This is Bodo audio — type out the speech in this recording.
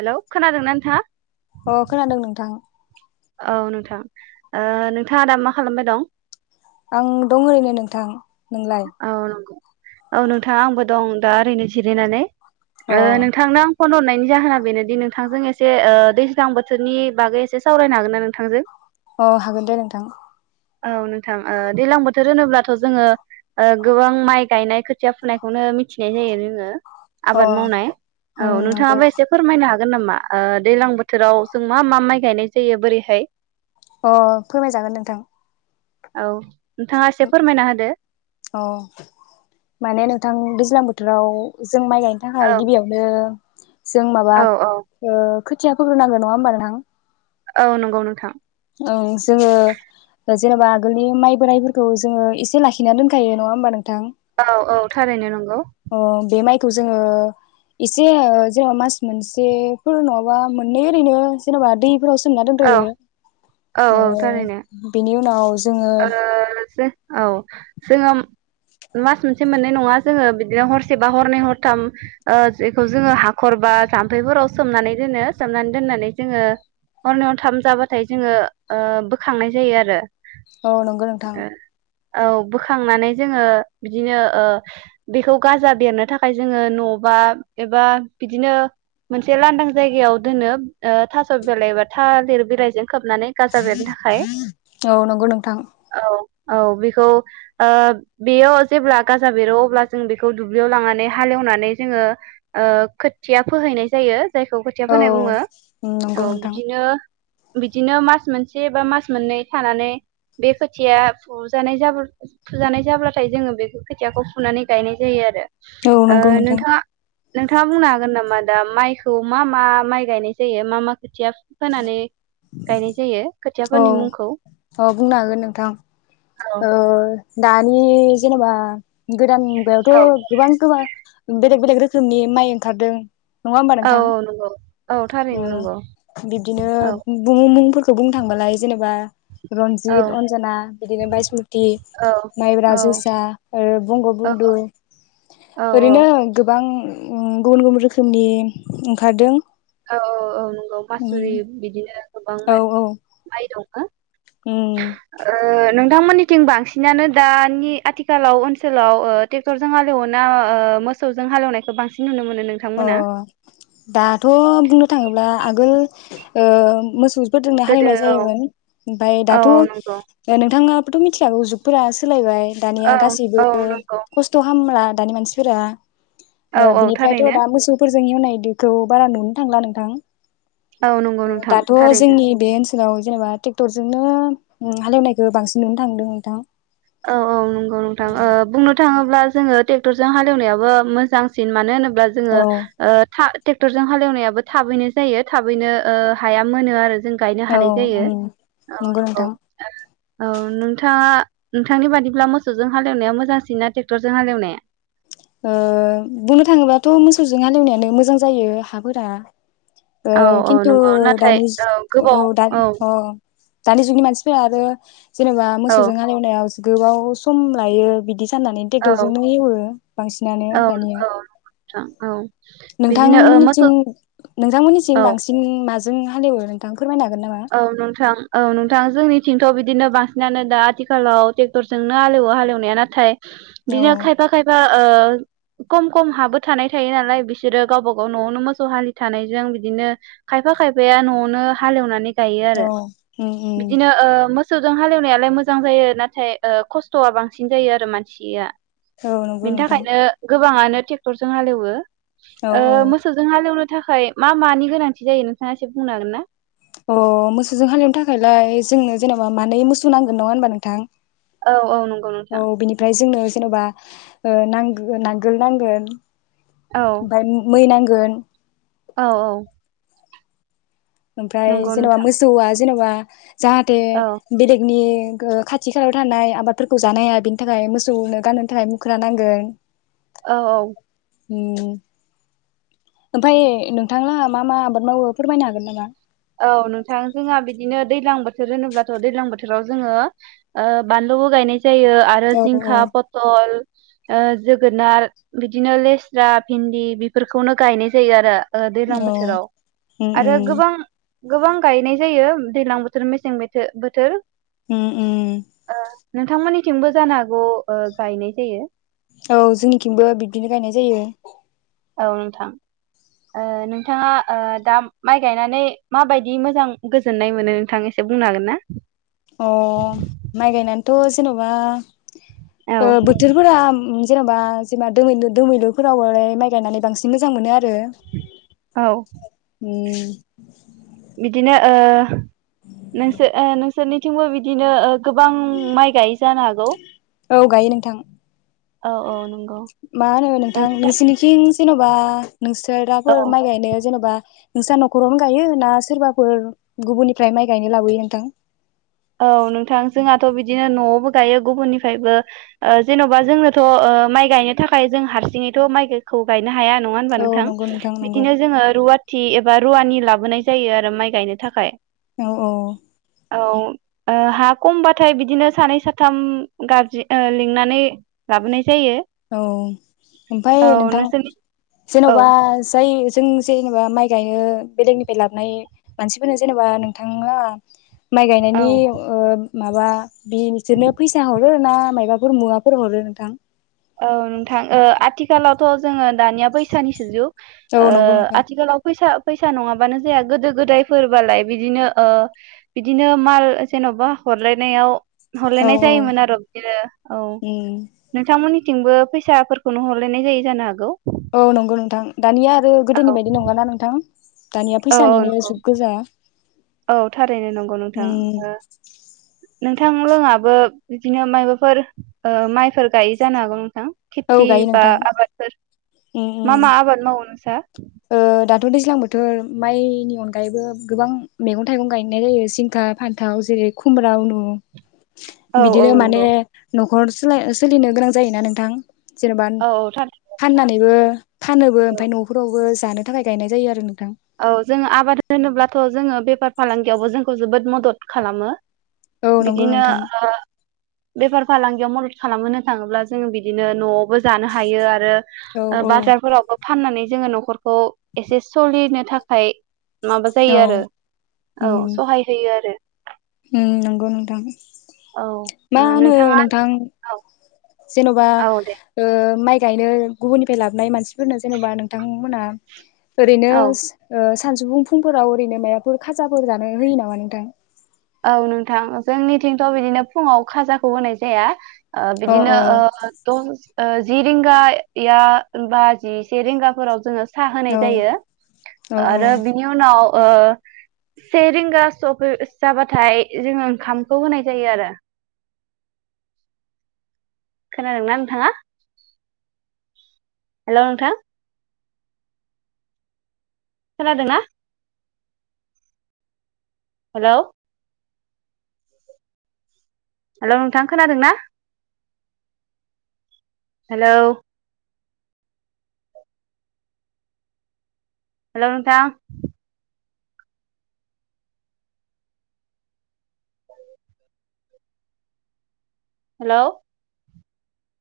हेलौ खोनादोंना नोंथाङा? अ खोनादों नोंथां। औ नोंथां ओ नोंथाङा आदा मा खालामबाय दं? आं दं ओरैनो नोंथां । औ नंगौ औ नोंथाङा आंबो दं। दा इरैनो जिराइनानै अ ओ नोंथांना फन हरनायनि जाहोना बेनोदि नोंथांजों एसे दैज्लां बोथोरनि बागै एसे सावरायनो हागोन ना नोंथांजों। औ हागोन दे नोंथां औ नोंथां दैज्लां बोथोर होनोब्लाथ' जोङो ओ गोबां माइ गायनाय खोथिया फुनायखौनो मिथिनाय जायो जोङो। अ आबाद मावनाय औ उम नंगौ नोंथाङाबो एसे फोरमायनो हागागोन। गोन नामा दैज्लां बोथोराव जों मा मा माइ गायनाय जायो बोरैहाय? अ फोरमायजागोन नोंथां। औ। नोंथाङा एसे फोरमायना होदो अ माने नोंथां दैज्लां बोथोराव जों माइ गायनो औ थाखाय गिबियावनो जों माबा औ औ ओ खोथिया फोग्रो‌नांगोन नङा होमबा नोंथां? औ नंगौ नोंथां ओं जोङो जेनेबा आगोलनि माइ बोरायफोरखौ जोङो एसे लाखिना दोनखायो नङा होमबा नोंथां? औ औ थारैनो नंगौ। अ बे माइखौ जोङो एसे जेनेबा मास मोनसेफोर नङाबा मोननै ओरैनो जेनेबा दैफोरावो औ दोनथयो औ ओ औ थारैनो बेनि उनाव उनाव [unintelligible] औ जोङो मास मोनसे मोननै नङा जोङो बिदिनो हरसे बा हरनै हरथाम ओ बेखौ जोङो हाखर बा जाम्फैफोराव सोमनानै दोनो सोमनानै दोननानै जोङो हरनै हरथाम जाबाथाय जोङो ओ बोखांनाय जायो आरो औ नंगौ नोंथां। ओ औ बोखांनानै जोङो बिदिनो ओ बेखौ गाजा बेरनो थाखाय जोङो न बा एबा बिदिनो मोनसे लांदां जायगायाव दोनो ओ थास' बिलाइ एबा थालिर बिलाइजों खोबनानै गाजा बेरनो थाखाय। औ नंगौ नोंथां। औ औ बेखौ ओ बेयाव जेब्ला गाजा बेरो अब्ला जों बेखौ दुब्लियाव लांनानै हालेवनानै जोङो ओ खोथिया फोहैनाय जायो। जायखौ खोथिया औ फोनाय बुङो नंगौ औ नोंथां बिदिनो बिदिनो मास मोनसे बा मास मोननै थानानै बे खोथिया फुजानाय जाबो फुजानाय जाब्लाथाय जोङो बे खोथियाखौ फुनानै गायनाय जायो आरो। औ ओ नंगौ नोंथां। नोंथाङा नोंथाङा बुंनो हागोन नामा दा माइखौ मा मा माइ गायनाय जायो मा मा? खोथिया फोनानै गायनाय जायो औ खोथियाफोरनि मुंखौ औ बुंनो हागोन नोंथां औ ओ दानि जेनेबा गोदान औ मुगायावथ' गोबां गोबां बेलेग बेलेग रोखोमनि माइ ओंखारदों। नङा होमबा औ नोंथां औ नंगौ औ अ थारैनो नंगौ। बिब्दिनो औ बुं मुंफोरखौ बुंनो थांबालाय जेने बा औ रनजित अनजना बिदिनो बायसमुति औ माइब्रा औ जोसा बंग औ बुन्दु औ ओरैनो गोबां ओ गुबुन गुबुन रोखोमनि ओंखारदों औ औ औ औ ओम। औ मासुरि बिदिनो गोबां माइ माइ दं। हो ओम। नोंथांमोननिथिं बांसिनानो दानि आथिखालाव ओनसोलाव ओ टेक्टरजों हालेवयो ना ओ मोसौजों हालेवनायखौ बांसिन नुनो मोनो? अ नोंथांमोना? दाथ' बुंनो थाङोब्ला आगोल ओ मोसौ गोदोना गोदो हालेवनाय जायोमोन। औ औ औ नंगौ बोथ' मिथिखागौ जुगफोरा सोलायबाय दानिया औ गासैबो औ नंगौ खस्थ' खामला दानि मानसिफोरा औ औ थारै थ दा मोसौफोरजों एवनायदो खौ बारा नुनो थांला नोंथां। औ नंगौ ओ नोंथां दाथ' थारैनो जोंनि बे ओनसोल औ जेनेबा टेक्टरजोंनो उम हालेवनायखौ बांसिन नुनो थांदों नोंथां। औ औ नंगौ नोंथां ओ बुंनो थाङोब्ला जोङो टेक्टरजों हालौनायाबो मोजांसिन मानो होनो जोङो औ ओ था ट्रेक्टरजों हालौनायाबो थाबैनो जायो थाबैनो ओ हाया मोनो आरो जों गायनो औ हानाय जायो उम औ नंगौ ओ औ नोंथाङा नोंथांनि बादिब्ला मोसौजों हालेवनाया मोजांसिन ना ट्रेक्टरजों हालेवनाया? ओ बुंनो थाङोबाथ' मोसौजों हालेवनायानो मोजां जायो हाफोरा। ओ औ औ खिन्थु नंगौ नाथाय दानिस औ गोबाव दा अ' दानि जुगनि मानसिफोरा आरो जेनेबा औ मोसौजों हालेवनायाव गोबाव सम लायो बिदि साननानै औ ट्रेक्टरजोंनो एवो। सिनानो औ दानिया नोंथां औ बिदिनो ओ मोसौ नोंथांमोननिथिं नोंथांमोनिथिं औ बांसिन माजों हालेवो नोंथां? फोरमायनो हागोन नामा? औ नोंथां औ नोंथां जोंनिथिंथ' बिदिनो बांसिनानो दा आथिखालाव ट्रेक्टरजोंनो हालेवो हालेवनाया नाथाय औ बिदिनो खायफा खायफा ओ खम खम हाबो थानाय थायो नालाय बिसोरो गावबा गाव न'आवनो मोसौ हालि थानायजों बिदिनो खायफा खायफाया न'आवनो हालेवनानै गायो औ आरो उम उम बिदिनो ओ मोस सौजों हालेवनायालाय मोजां जायो नाथाय खस्थ'आ बांसिन जायो आरो मानसिया। औ नोंगौ नोंथां। बाङानो ट्रेक्टरजों हालेवो। औ औ ओ मोसौजों हालेवनो थाखाय मा मानि गोनांथि जायो नोंथाङा एसे बुंनो हागोन ना? अ' मोसौजों हालेवनो थाखायलाय जोंनो जेनेबा मानै मोसौ नांगोन नङा होनबा नोंथां? औ औ नंगौ औ नोंथां बिनिफ्राय जोंनो जेनबा ओ नां-नांगोल नांगोन। औ ओमफ्राय मै नां गोन औ औ ओमफ्राय नंगौ जेनेबा नोंथां मोसौआ जेनबा जाहाथे औ बेलेगनि खाथि खालायाव थानाय आबादफोरखौ जानो हाया बेनि थाखाय मोसौनो गानो थाखाय मुक्रा नांगोन। औ औ उम ओमफाय नोंथां लाहा मा मा आबाद मावो फोरमायनो हागोन नामा? औ नोंथां जोंहा बिदिनो दैज्लां बोथोर होनोब्लाथ' दैज्लां बोथोराव जोङो ओ बानलुबो गायनाय जायो आरो औ जिंखा पतल। ओ जोगोनार बिदिनो लेस्रा भिन्दि बिफोरखौनो गायनाय जायो आरो। ओ दैज्लां औ बोथोराव उम आरो उम गोबां गोबां गायनाय जायो दैलां बोथोर मेसें मेथो बोथोर। उम उम ओ नोंथांमोननिथिंबो जानो हागौ ओ गायनाय जायो। औ जोंनिखिंबो बिब्दिनो गायनाय जायो। औ नोंथां। ओ नोंथाङा ओ दा माइ गायनानै माबायदि मोजां गोजोननाय मोनो नोंथां एसे बुंनो हागोन ना? अ माइ गायनान थ जेनबा औ ओ बोथोरफोरा उम जेन'बा जिमा दोमैलु दमैलुफोरावबालाय माइ गायनानै बांसिन मोजां मोनो आरो। औ [inaudible] बिदिनो ओ नोंसोर ओ नोंसोरनिथिंबो बिदिनो ओ गोबां माइ गायो जानो हागौ? औ गायो नोंथां। औ औ नं मा होनो नोंथां नोंसोरनिखिं जेन'बा औ नोंसोराफोर माइ गायनायाव जेन'बा नोंस्रा नख'रावनो गायो ना सोरबाफोर गुबुननिफ्राय माइ गायनो लाबोयो नोंथां? औ नोंथां जोंहा त बिदिनो नआवबो गायो गुबुननिफ्रायबो ओ जेन'बा जोंनोथ' ओ माइ गायनो थाखाय जों हारसिङैथ' माइखौ गाय ना हाया नङा होनबा औ नोंथां नंगौ नंगौ बिदिनो जोङो रुवाथि एफ बा रुवानि लाबोनाय जायो आरो माइ गायनो थाखाय। औ औ औ। औ ओ हा कमबाथाय बिदिनो सानै साथाम गाबज्रि ओ लिंनानै लाबोनाय जायो औ ओमफाय औ नोंथां नोंसोरनि औ जेन'बा जायो जों जेनेबा माइ गायो बेलेगनिफ्राय लाबोनाय मानसिफोरनो जेनेबा नोंथालाहा माइ गायनायनि औ ओ माबा बि बिसोरनो फैसा ह रो ना मायबाफोर मुवाफोर हरो नोंथां? खालावथ' जोङो दानिया फैसानिसो जुग औ ओ नंगौ नोंथां आथिखालाव फैसा फैसा नङाबानो जाया गोदो गोदायफोरबालाय बिदिनो ओ बिदिनो माल जेनबा हरलायनायाव औ हरलायनाय औ जायोमोन आरो बिदिनो औ उम नोंथांमोननि थिंबो फैसाफोरखौनो हरलायनाय जायो जानो हागौ? औ नंगौ नोंथां दानिया आरो औ गोदोनि बायदि नंला ना नोंथां। दानिया औ औ फैसानिनो नंगौ जुग गोजा। औ थारैनो नंगौ नोंथां उम ओ । नोंथांमोनाबो बिदिनो मायाबाफोर ओ माइफोर गायो जानो हागौ नोंथां? औ खेथि गायो बा नोंथां आबादफोर उम उम मा मा आबाद मावो नोंस्रा? ओ दाथ दैज्लां बोथोर माइनि अनगायैबो गोबां मैगं थाइगं गायनाय जायो जिंखा फान्थाव जेरै खुम्रा उनु औ औ बिदिनो माने नंगौ हर [unintelligible] सोलिनो गोनां जायोना नोंथां? जेनेबा औ औ थारैनो नोंथां फाननानैबो फानोबो ओमफ्राय न'फोराव जानो थाखाय गायनाय जायो आरो नों औ जोङो आबाद होनोब्लाथ जोङो बेफार फालांगियावबो जोंखौ जोबोद मदद खालामो औ । नंगौ बिदिनो नोंथां ओ बेफार फालांगियाव खालामहोनो थाङोब्ला जोंङो बिदिनो नआवबो जानो हायो आरो औ ओ औ बाजारफोरावबो फाननानै जोङो नखरखौ एसे सलिनो थाखाय माबा औ जायो आरो उम औ सहाय होयो आरो उम नंगौ नोंथां । औ नोंथाङा औ । जेनबा ओ माइ गायनो गुबुननिफ्राय लाबोनाय मानसिफोरनो जेनेबा नोंथांमोना ओरैनो औ ओ सानजुफु फुंफोराव ओरैनो माबाफोर खाजाफोर जानो होयो नामा नोंथां? औ नोंथां जोंनिथिंथ बिदिनो फुङाव खाजाखौ होनाय जाया । ओ अ बिदिनो अ ओ दस ओ जि रिंगाया बा जिसे रिंगाफोराव जोङो साहा होनाय औ जायो औ आरो औ बिनि उनाव ओ से रिंगा [unintelligible] सफै जाबाथाय जोंङो ओंखामखौ होनाय जायो आरो। खोनादोंना नोंथाङा हेलौ नोंथां खोनादोंना हेलौ हेलौ नोंथां खोनादों ना हेलौ हेलौ नोंथां हेलौ